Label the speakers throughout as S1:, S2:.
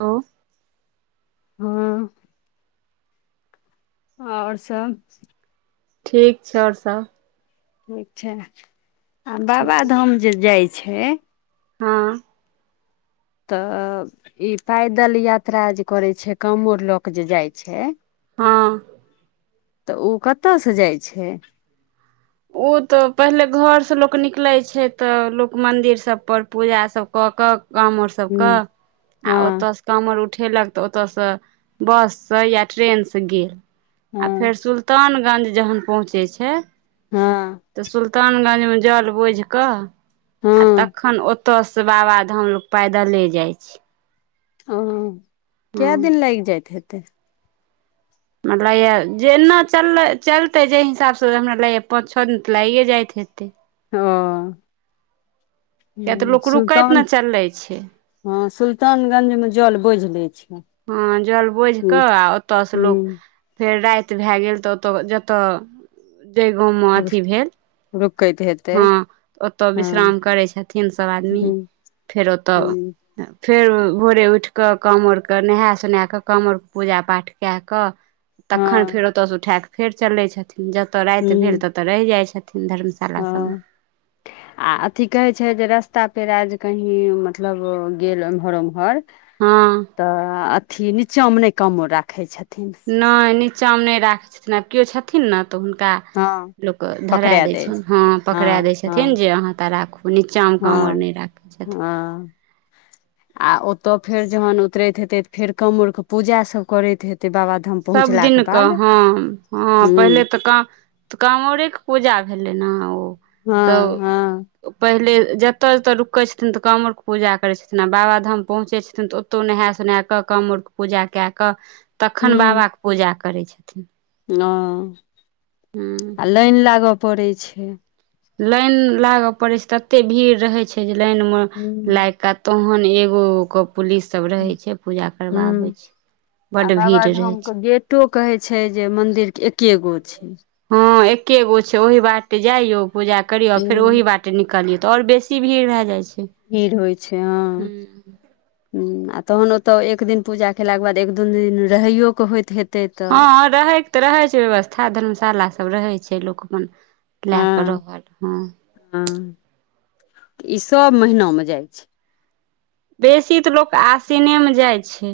S1: ओ।
S2: हँ। और सब?
S1: ठीक छै और सब।
S2: ठीक छै, आ बाबा धाम जे जाइ छै?
S1: हँ।
S2: तऽ ई पैदल यात्रा जे करै छै कामोर ल क जे जाइ छै
S1: हँ।
S2: तऽ उ कतऽसँ जाइ छै।
S1: उ तऽ पहिले घर से लोक निकलै छै तऽ लोक मंदिर सब पर पूजा सबके कऽ कऽ कामर सबक
S2: हूँ
S1: आ
S2: हँ
S1: ओतऽ से कामर उठेलक तऽ ओतऽसँ बससँ या ट्रेनसँ गेल आ फेर
S2: हँ
S1: सुल्तानगंज जखन पहुँचै छै।
S2: हँ।
S1: तऽ सुल्तानगंज में जल बोझि कऽ आ
S2: हँ
S1: तखन ओ ओतऽ सँ बाबाधाम लोक पैदले जाइ छै। हँ
S2: कए दिन लाइग जाइत हेतै?
S1: हमरा लागैए जेना चललै चलतै जै हिसाबसै हमरा लगैए पाँच छओ दिन तऽ लागिए जाइत हेतै।
S2: हां।
S1: किया तऽ लोक रुकैत
S2: सुल्तान
S1: ने चलै छै।
S2: हँ सुल्तानगंज में जल बोइझ लै छै।
S1: हँ जल बोइझ
S2: हूँ
S1: कऽ आ ओतऽसँ लोक
S2: हूँ
S1: फेर राइत भए गेल तऽ ओतऽ जतऽ जै गाँव में अथि भेल
S2: रुकैत हयत।
S1: हँ ओतऽ विश्राम करै छथिन सभ आदमी
S2: हूँ
S1: फेर ओतऽ।
S2: हूँ
S1: फेर भोरे उइठ कऽ काँवर के नहाए सोनाय कऽ काँवर पूजा-पाठ कए कऽ तखन
S2: हँ
S1: फेर ओतऽसँ उठाए कऽ फेर चलै छथिन जतऽ राइत भेल
S2: हूँ
S1: ततऽ रहि जाइ छथिन धर्मश
S2: हँ।
S1: [inaudible]
S2: आ अथि कहै छै जे रस्ता पेरा जे कहीं मतलब गेल एम्हर-ओम्हर
S1: हँ।
S2: तऽ अथि निचाँ में नहि कामोर राखै छथिन।
S1: नै निचाँ में नै राखै छथिन आब कियो छथिन न तऽ हुनका
S2: हँ
S1: लोक के धरा
S2: पकड़ा
S1: दै छै हँ पकड़ा
S2: हँ
S1: दै
S2: हँ
S1: छथिन जे अहाँ एतऽ राखू। ओ नीचाँ में काँवर
S2: हँ
S1: नहि राखै छथिन।
S2: हँ आ ओतऽ फेर जखन उतरैत हेतै त फेर काँमरके पूजा सभ करैत हेतै बाबा
S1: सबदिन क हँ-हँ पहिले
S2: हूँ
S1: तऽ काम तऽ काँवरेके पूजा भेलै न ओ तऽ
S2: हँ हँ
S1: पहिले जतऽ-जतऽ रुकै छथिन तऽ काँवर के पूजा करै छथिन आ बाबाधाम पहुँचै छथिन तऽ ओ त नहा -सोना क कामर के पूजा क क तखन बाबा
S2: हूँ
S1: के पूजा करै छथिन।
S2: हँ,
S1: हूँ
S2: आ लाइन लागऽ पड़ै छै।
S1: लाइन लागय पड़ै छै तते भीड़ रहै छै जे लाइन मे
S2: हूँ
S1: लागि कऽ तहन एगो क पुलिस सब रहै छै पूजा करबाबै
S2: हूँ
S1: छै
S2: आ
S1: बड भीड़ रहै
S2: बाबाधामके
S1: छै।
S2: गेटो कहै छै जे मन्दिरके एके गो छै।
S1: हँ एके गो छै ओहि बाटे जइयौ पूजा करियौ फेर
S2: हूँ
S1: ओहि बाटे बाटे निकलियौ तऽ और बेसी भीड़ भए जाइ छै।
S2: भीड़ होइ छै हँ। आ तखन ओतऽ एक दिन पूजा केलाक के बाद एक दून दिन रहैयो के होइत हेतै। तऽ
S1: हँ रहैके तऽ रहै छै व्यवस्था धर्मशाला सब रहै छै लोक अपन लए कऽ
S2: हँ
S1: रहल हँ।
S2: हँ, ई सब महिनामे जाइ छै।
S1: बेसी तऽ लोक आसिने में जाइ छै।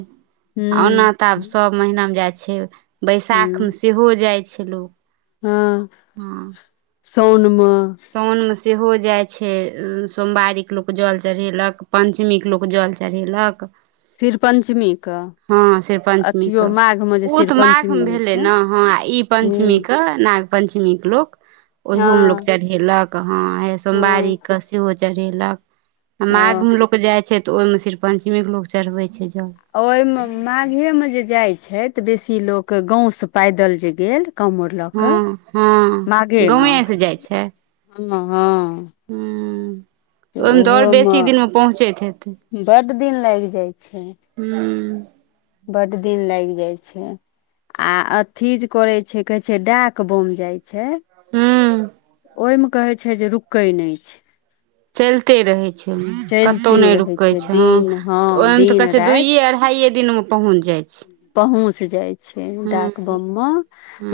S2: हू।
S1: आ ओना तऽ आब सभ महिना में जाइ छै, बैसाख
S2: हुँ
S1: में सेहो जाइ छै लोक।
S2: हँ, साँन में‌।
S1: सउन मे सेहो जाय छै, सोमवारी के लोक जल चढ़ेलक, पंचमी के लोग जल चढ़ेलक।
S2: शिरपञ्चमी क।
S1: हँ, शिर पञ्चमी कऽ। ओ
S2: शिर
S1: तऽ माघ
S2: पञ्चमी
S1: मे
S2: होइ
S1: भेले
S2: छै
S1: ने, हँ ई पंचमी
S2: हुँ
S1: क नाग पंचमी के लोक, ओयो मे लोक
S2: हँ
S1: चढ़ेलक, हँ सोमवारी
S2: हँ
S1: के सेहो चढ़ेलक, आ
S2: हँ
S1: माघमे लोक जाइ छै तऽ ओहिमे शिर पञ्चमीके लोक चढ़बै छै जल।
S2: ओहिमे माघे मे जे जाइ छै। त बेसी लोक, गांव से पैदल जे गेल काँवर लऽ कऽ
S1: हँ, हँ, गाेवे से जाइ छै।
S2: हुं, हँ।
S1: हूँ। तऽ ओहि मे त और बेसी दिनमे पहुँचैत हेतै।
S2: बड्ड दिन लागि
S1: हूँ।
S2: बडड दिन लागि जाइ छै। आ अथीजे करे छै, कहे छै डाक बम जाय छै। छै,
S1: हूँ
S2: ओहिमे कहै छै जे रुकै नहि छै।
S1: चलिते रहै छै। कतहु
S2: चलिते
S1: नहि
S2: रहै
S1: रुकै छै, हँ
S2: दिन हँ
S1: तऽ ओहिमे तऽ कहै
S2: दिन
S1: छै
S2: राति
S1: दुइए, अढ़ाइे दिन मे पहुँच जाइ छै।
S2: पहुँच जाइ छै
S1: हँ
S2: डाकबम मे,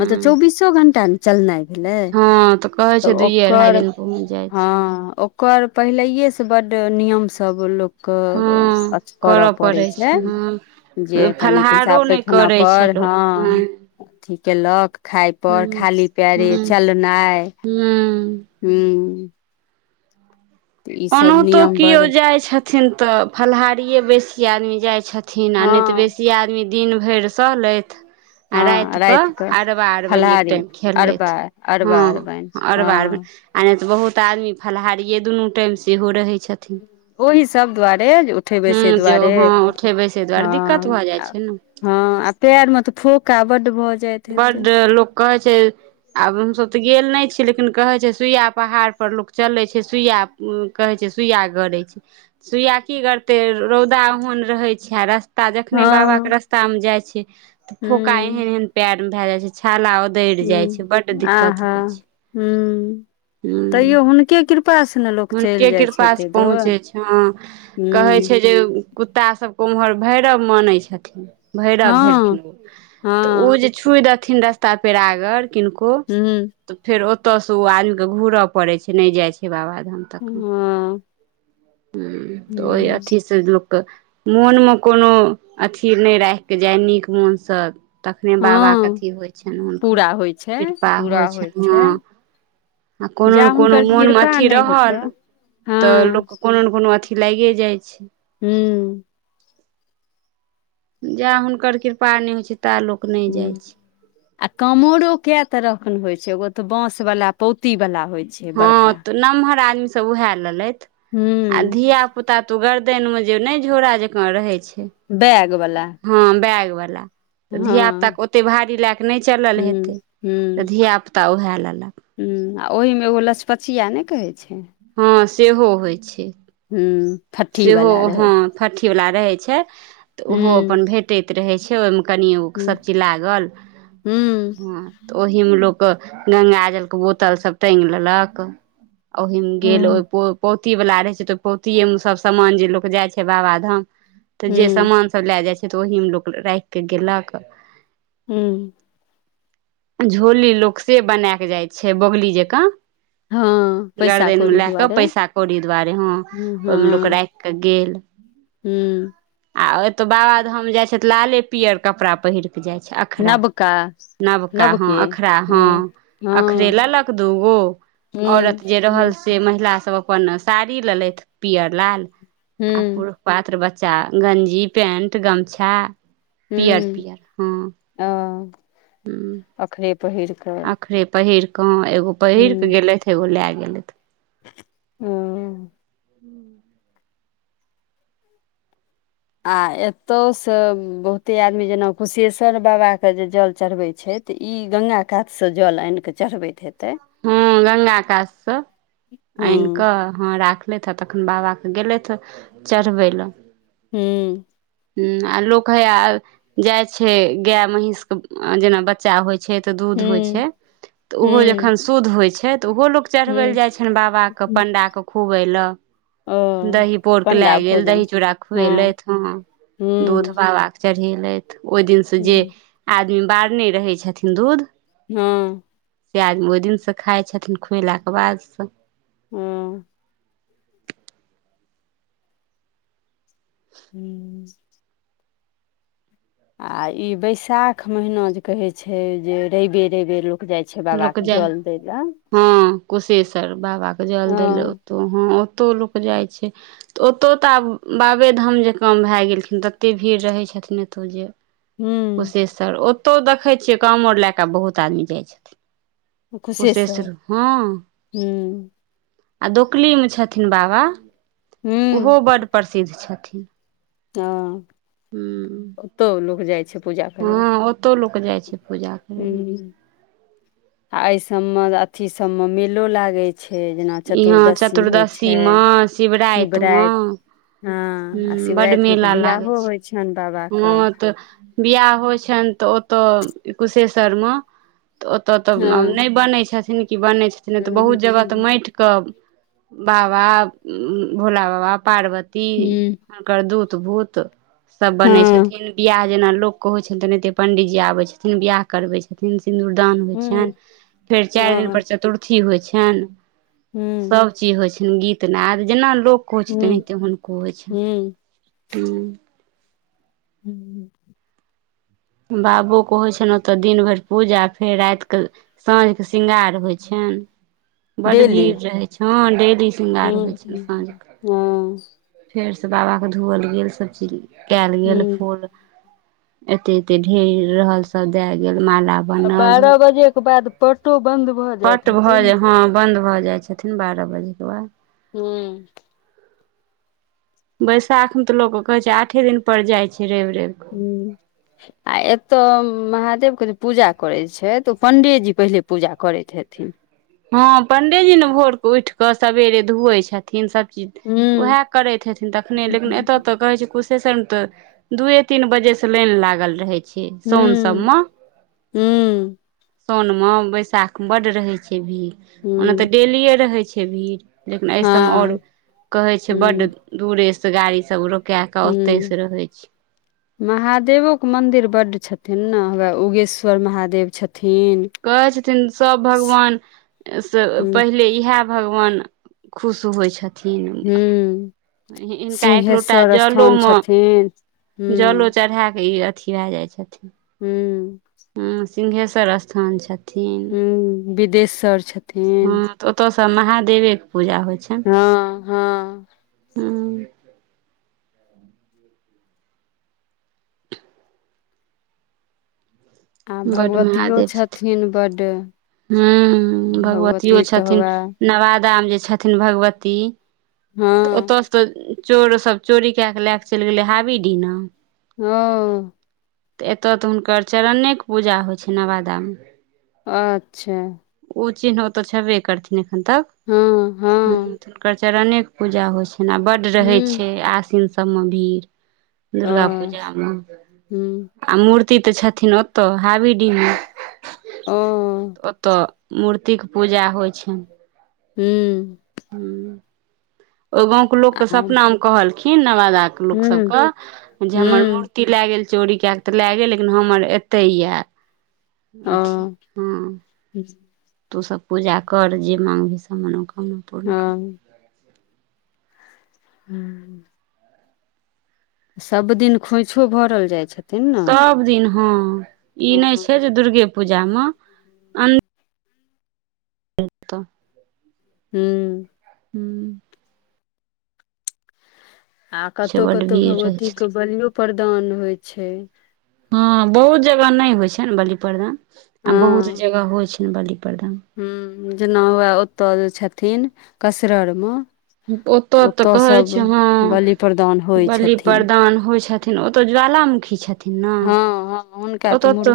S2: मतलब चौबीसो घंटा न चलनाइ भेलै,
S1: हँ कहै छै
S2: तऽ
S1: दुइए अढ़ाइ
S2: ओकर
S1: दिन पहुँच जाइ छै
S2: हँ, ओ कर, पहिलैएसँ बड्ड नियम सब लोक क
S1: हँ
S2: अथी करय
S1: पड़ै
S2: पड़ैत छै, जे
S1: हँ
S2: कनि
S1: फलाहारो
S2: पैसाब
S1: नहि
S2: पैखाना
S1: करै छै
S2: पर
S1: लोक
S2: हँ। अथि कयलक, खायपर, खाली पैरे चलनाइ।
S1: हूँ।
S2: हू।
S1: ओनातो
S2: नियम बड़
S1: कियओ जाइत छथि छइन तऽ, फलाहारिए बेसी आदमी जाइ छथिन, आ नहि तऽ
S2: हँ
S1: बेसी आदमी दिन भरि सहलथि। आ रात
S2: हँ राति
S1: कऽ अरवा अरबनि एक
S2: फलाहारी
S1: टाइम
S2: अरबा
S1: खेललथि, हँ
S2: अरबा अरबाइन
S1: अरवा -अरबनि।
S2: हँ
S1: आ नहि तऽ बहुत आदमी फलाहारिए दुनू टाइम सेहो रहै छथिन।
S2: ओहि सब दुआरे, उठे
S1: हूँ
S2: बैसे
S1: जे
S2: दुआरे,
S1: हँ उठे बैसे दुआरे दिक्कत
S2: हँ।
S1: भऽ जाइ छै ने
S2: हँ, आ पैर में फोका बड भऽ जाइत हेतै
S1: बड लोक कहै छै आब हमसभ तऽ गेल नहि छी, लेकिन कहैत छै सुइया पहाड़पर लोक चलैत छै, सुइया उ कहै छै सुइया गरई छै, सुइया की गरते, रौदा ओहन रहै छै, आ रस्त ता
S2: हँ
S1: जखने बाबा के रास्ता में जाय छै, त फोका एहन
S2: हूँ
S1: एहन पेर मे भय जाय छै, छाला उ दइड़ जाय छै, बड दिक्कत होइ छै।
S2: हूॅं
S1: हूँ
S2: तैयो हुनके कृपा से न लोक चलि
S1: हुनके
S2: जाइ छै
S1: कृपा सँ
S2: एते दूर
S1: पहुँचै छै हँ कहै
S2: हूँ
S1: छै जे कुत्ता सबके उम्हर भैरव मानै छथिन भैरव भेलखिन
S2: हँ
S1: ओ तऽ
S2: हँ
S1: ओ जे छुइ देथिन रस्ता पेरा अगर किनको
S2: हूँ
S1: तऽ फेर ओतऽ सँ ओ आदमी केँ घुरय पड़ै छै नहि जाइ छै बाबाधाम तक।
S2: हँ
S1: हुं ओइ
S2: हूँ
S1: अथी से लोक के मोनमे कोनो अथी नहि राखि कऽ जाय नीक मोन सँ तखने बाबाके
S2: हँ
S1: अथी होइ छनि हुनकर
S2: पूरा होइ छै
S1: कृपा
S2: पूरा
S1: होइ छनि।
S2: छै
S1: हँ, आ कोनो
S2: जा
S1: ने कोनो
S2: हुनकर
S1: मोन मे
S2: कृपा
S1: अथि
S2: नहि हेतै
S1: रहल तऽ
S2: हँ
S1: लोक के कोनो ने कोनो अथी लाइगे जाइ छै।
S2: हूँ
S1: जा हुनकर कृपा नहि होइ छै ता लोक नहि
S2: हुं
S1: जाइ छै
S2: आ कामोरो कए तरह क अखन होइ छै एगो तऽ बाँस बला पौती बला। होइ छै
S1: हँ
S2: बड़का।
S1: तऽ नमहर आदमी सब उएह लेलथि आ
S2: हूँ
S1: धीया पुता पुता त गर्दन में जे नै झोरा जकां रहय छै
S2: बैग बला
S1: हँ बैग बला, तऽ धिया पुताके ओतेक भारी लए कऽ नहि चलल
S2: हूँ
S1: हेतै तऽ धियापुता उएह लेलक।
S2: हूॅं आ ओहिमे एगो लचपचिया नहि कहै छै
S1: हँ सेहो होइ छै।
S2: हूं
S1: सेहो हँ फठी बला रहै छै। तऽ ओहो
S2: हूँ
S1: अपन भेटैत रहै छै ओय मे कनिओ
S2: हूँ
S1: सभचीज लागल
S2: हूँ
S1: हॅं तऽ ओहिमे लोक गंगाजल के बोतल सब टांगि लेलक। ओहि मे गेल ओहि
S2: हूँ
S1: पो पोती बला रहै छै तऽ पौति मे सब समान जे लोक जाइ छै बाबाधाम तऽ जे
S2: हूँ
S1: समान सब लए जाय छै तऽ ओहि मे लोक रायख के गेलक
S2: हूं
S1: झोली लोक से बनेए क जाइ छै बोगली जकाँ,
S2: हँ पैसा
S1: गर्देन मे
S2: कौड़ी
S1: लए क
S2: दुआरे
S1: पैसा कौड़ी दुआरे हॅं ओहिमे लोक राखि के गेल।
S2: हूं
S1: आ एतौ बाबाधाम जाइ छै तऽ लाले पीयर कपड़ा पहिर कऽ जाइ छै।
S2: नबका,
S1: अखरा ह अखरा ह अखरे
S2: हँ
S1: लेलक दूगो
S2: ह
S1: औरत जे रहल से महिला सब अपन साड़ी लेलथि पीअर लाल आ पु
S2: ह
S1: पुरुष पात्र बच्चा गंजी पेंट गमछा पीयर पीयर, हँ।
S2: हॅं अखरे पहिर कऽ
S1: अखरे पहिर कऽ हॅं एगो पहिर कऽ गेलथि एगो लए गेलथि।
S2: हूं आ एतौ से बहुते आदमी जेना कुशेश्वर बाबा के जे जल चढ़बै छैथ तऽ ई गंगा कातसँ जल आनिकऽ चढ़बैत हेतैथ।
S1: हूॅं गंगा कात सॅं
S2: ह
S1: आनि कऽ हँ राखलैथ आ तखैन बाबाके गेलैथ चढ़बै लए।
S2: हूँ
S1: हूॅं आ लोक हैया जाय छै गाय महींष के जेना बच्चा होय छै तऽ
S2: ह
S1: दूध होय छै तऽ ओहो
S2: ह
S1: जखन शुद्ध होय छै तऽ ओहो लोक चढ़बै लए
S2: ह
S1: जाय छैन बाबा के पण्डाके खुअबैलए।
S2: ओ
S1: दही पौर के लए
S2: पण्डा
S1: गेल
S2: भोजन
S1: दही चूड़ा
S2: हँ
S1: खुवेलैथ। हॅं,
S2: ह
S1: दूध बाबाके चढ़ेलैथ ओय दिन स जे
S2: हूँ
S1: आदमी बारने रहै छथिन दूध
S2: हं
S1: से आदमी ओय दिन से खाय छथिन खुएलाके बाद से
S2: हूँ हूँ आ ई बैसाख महिना जे कहै छै जे रैवे -रैवे लोक जाय छै बाबा के जल दै लए,
S1: हँं कुशेश्वर बाबा के जल देैलेए
S2: हँ
S1: ओत्तौ हॅं ओतौ लोक जाय छै। तऽ ओतौ तऽ आब बाबेधाम जेकां भए गेलखिन ततेक भीड़ रहै छथिन एतौ जे,
S2: हूँ
S1: कुशेश्वर ओतौ देखै छियै कामोर लए कऽ बहुत आदमी जाय छथिन।
S2: खुशेश्वर
S1: कुशेश्वर हँं।
S2: हूँ
S1: आ डोकली मे छथिन बाबा ओहो
S2: हूँ
S1: बड प्रसिद्ध छथिन।
S2: त
S1: हूँ
S2: ओतौ लोक जाय छै पूजा करैय ले।
S1: हॅं ओतौ लोक जाय छै पूजा करै लए
S2: हॅं आ अइ सब मे अथी सबमे मेलो लागय छै। छै जेना
S1: इहाँ
S2: चतुर्दशी होय छै
S1: मे मे
S2: शिवराति हँ आ
S1: हूँ बड्ड
S2: शिवराति मे तऽ
S1: मेला
S2: बियाहो होय छैन बाबा के,
S1: त बियाह होय छैन तऽ ओतऽ कुशेश्वर मे तऽ ओ ओतऽ त
S2: हँ
S1: नैय बनै छथिन की बनै छथिन तऽ
S2: हूँ
S1: बहुत जगह तऽ मैट क बाबा भोला बाबा पार्वती
S2: हूँ
S1: हुनकर दूत- भूत सब बनय
S2: हँ
S1: छथिन बियाह जेना लोक के होइ छै, तेनाहिते पंडितजी आबैय छथिन बियाह करबै छथिन। सिन्दूरदान होय
S2: हूँ
S1: छैन फेर चारि दिन
S2: हँ
S1: पर चतुर्थी होय छैन।
S2: हूँ
S1: सब चीज होय छनि गीतनाद जेना लोक के होय छै
S2: हूँ
S1: तेनाहिते हुनको होय छैन
S2: हूँ
S1: हूँ।
S2: हूँ
S1: बाबोके होय छैन ओतऽ दिन भैर पूजा फेर राति केऽ साँझ के श्रृंगार होय छैन बड
S2: डेली
S1: भीड़ रहेै छैय हॅं डेली, श्रृंगार होय
S2: हूँ
S1: छैन साँझके।
S2: हँ
S1: फेर से बाबा के धोअल गेल सब चीज केएल गेल
S2: हूँ
S1: फूल एते -एते ढे़री रहल सब दय गेल माला
S2: आ
S1: बनल
S2: बारह बजे के बाद पटो बंद भऽ जाइत
S1: पट
S2: हेतै
S1: भऽ
S2: ने
S1: जा हँ बन्द भऽ जाय छथिन बारह बजे के बाद।
S2: हूँ
S1: बैशाख मे तऽ लोक कहै छै आठे दिन पड़ जाय छैय रैव- रैव कऽ,
S2: हूँ
S1: [unintelligible]
S2: आ एतय महादेव के जे पूजा करै छै तऽ पण्डियेजी पहिले पूजा करैत हेथिन।
S1: हँ पंण्डियेजी ने भोर के उैठ कऽ सवेरे धोअै छथिन सब चीज।
S2: हूँ
S1: उएह करैत हेथिन तखने लेकिन
S2: हूँ
S1: एतऽ तऽ कहै छै कुछ। शन ते दुए तीन बजे से लाइन लागल रहेै छैय। छै सौनसब
S2: हूँ
S1: म सौन म बैशाख मे बड रहै। भीड़ ओना तऽ
S2: हूँ
S1: डेलिेयो रहै छै भीड़। लेकिन सब मे आऔर
S2: हँ
S1: कहे छै बड
S2: हूँ
S1: दूरे से गाड़ी सब रो कए कऽ ओतहि से रहै छी।
S2: महादेवो के मंदिर बड्ड छथिन ने हए उगेश्वर महादेव छथिन।
S1: कहै छथिन सभ भगवान से
S2: हूँ
S1: पहिले इएह। भगवान खुश होइ छथि
S2: हूँ
S1: न हिनका एक लोटा
S2: सिंहेश्वर स्थान
S1: जलोमे।
S2: छथिन
S1: जलो
S2: हूँ
S1: चढ़ा कऽ ई अथी भए जाइ छथिन।
S2: हू।
S1: ह सिंघेश्वर स्थान छै।
S2: ह विदेश्वर छथि।
S1: हँ तऽ ओतऽसँ महादेवेके पूजा होइ छनि।
S2: हँ हँ।
S1: हँ
S2: आ
S1: बड्ड
S2: भगवतियो छथिन बड।
S1: ह भगवतियो छथिन
S2: हौवे
S1: नवादा मे जे छथिन भगवती।
S2: हँ।
S1: ओतय से तऽ चोर सब चोरी कए क लए क चलि गेलै हाबीडीना।
S2: ह।
S1: तऽ एतय तऽ हुनकर चरणेके पूजा होइ छै नवादामे।
S2: अच्छा।
S1: ओ चिन्ह ओतऽ छेबे करथिन एखन तक
S2: हँ हँ
S1: हुनकर चरणे। पूजा होइ छैनि आ बड्ड रहै
S2: हूँ
S1: छै आसिन सभमे भीड़।
S2: ओ
S1: दुर्गा पूजा मे
S2: हूँ
S1: आ मूर्ति ते छथिन ओतऽ हाबी मे
S2: ओ
S1: ओतऽ मूर्ति के पूजा होइ छैन।
S2: हू।
S1: ह ओहि गाँंव के लोक
S2: आ
S1: के सपना मे कहलखिन नवादा के लोक
S2: हूँ
S1: सबके जे हमर
S2: हूँ
S1: मूर्ति लए गेल चोरी क क तऽ लए गेल लेकिन हमर एते यए। अथि हुँ।
S2: ठीक [unintelligible]
S1: तूसभ पूजा कर जे माँङ्गही सभ मनोकामना पूर्ण कर
S2: हँ। हू। सभ दिन खोइछो भरल जाइ छै।
S1: सभदिन हँ ई
S2: हँ
S1: नहि छै जे दुर्गे पूजामे। ऐत।
S2: हू।
S1: हू।
S2: आ
S1: छै
S2: कतहु
S1: बड्ड
S2: कतहु
S1: भीड़ रहै छथिन
S2: भगवतीके बलियो प्रदान होइ छै।
S1: हँ बहुत जगह नहि होइ छैन बलि प्रदान आ बहुत
S2: हँ
S1: जगह होइ छैन बलि प्रदान।
S2: ह जेना हुए ओतऽ जे छथिन कसररमे।
S1: ओतो तऽ
S2: ओतय
S1: कहे
S2: सभ
S1: छै हँ,
S2: बलि प्रदान होइ
S1: बलि
S2: छथिन
S1: प्रदान होइ छय न ओतऽ ज्वालामुखी छथिन नऽ
S2: हँ हँ हुनका
S1: ओत
S2: तऽ मुर
S1: त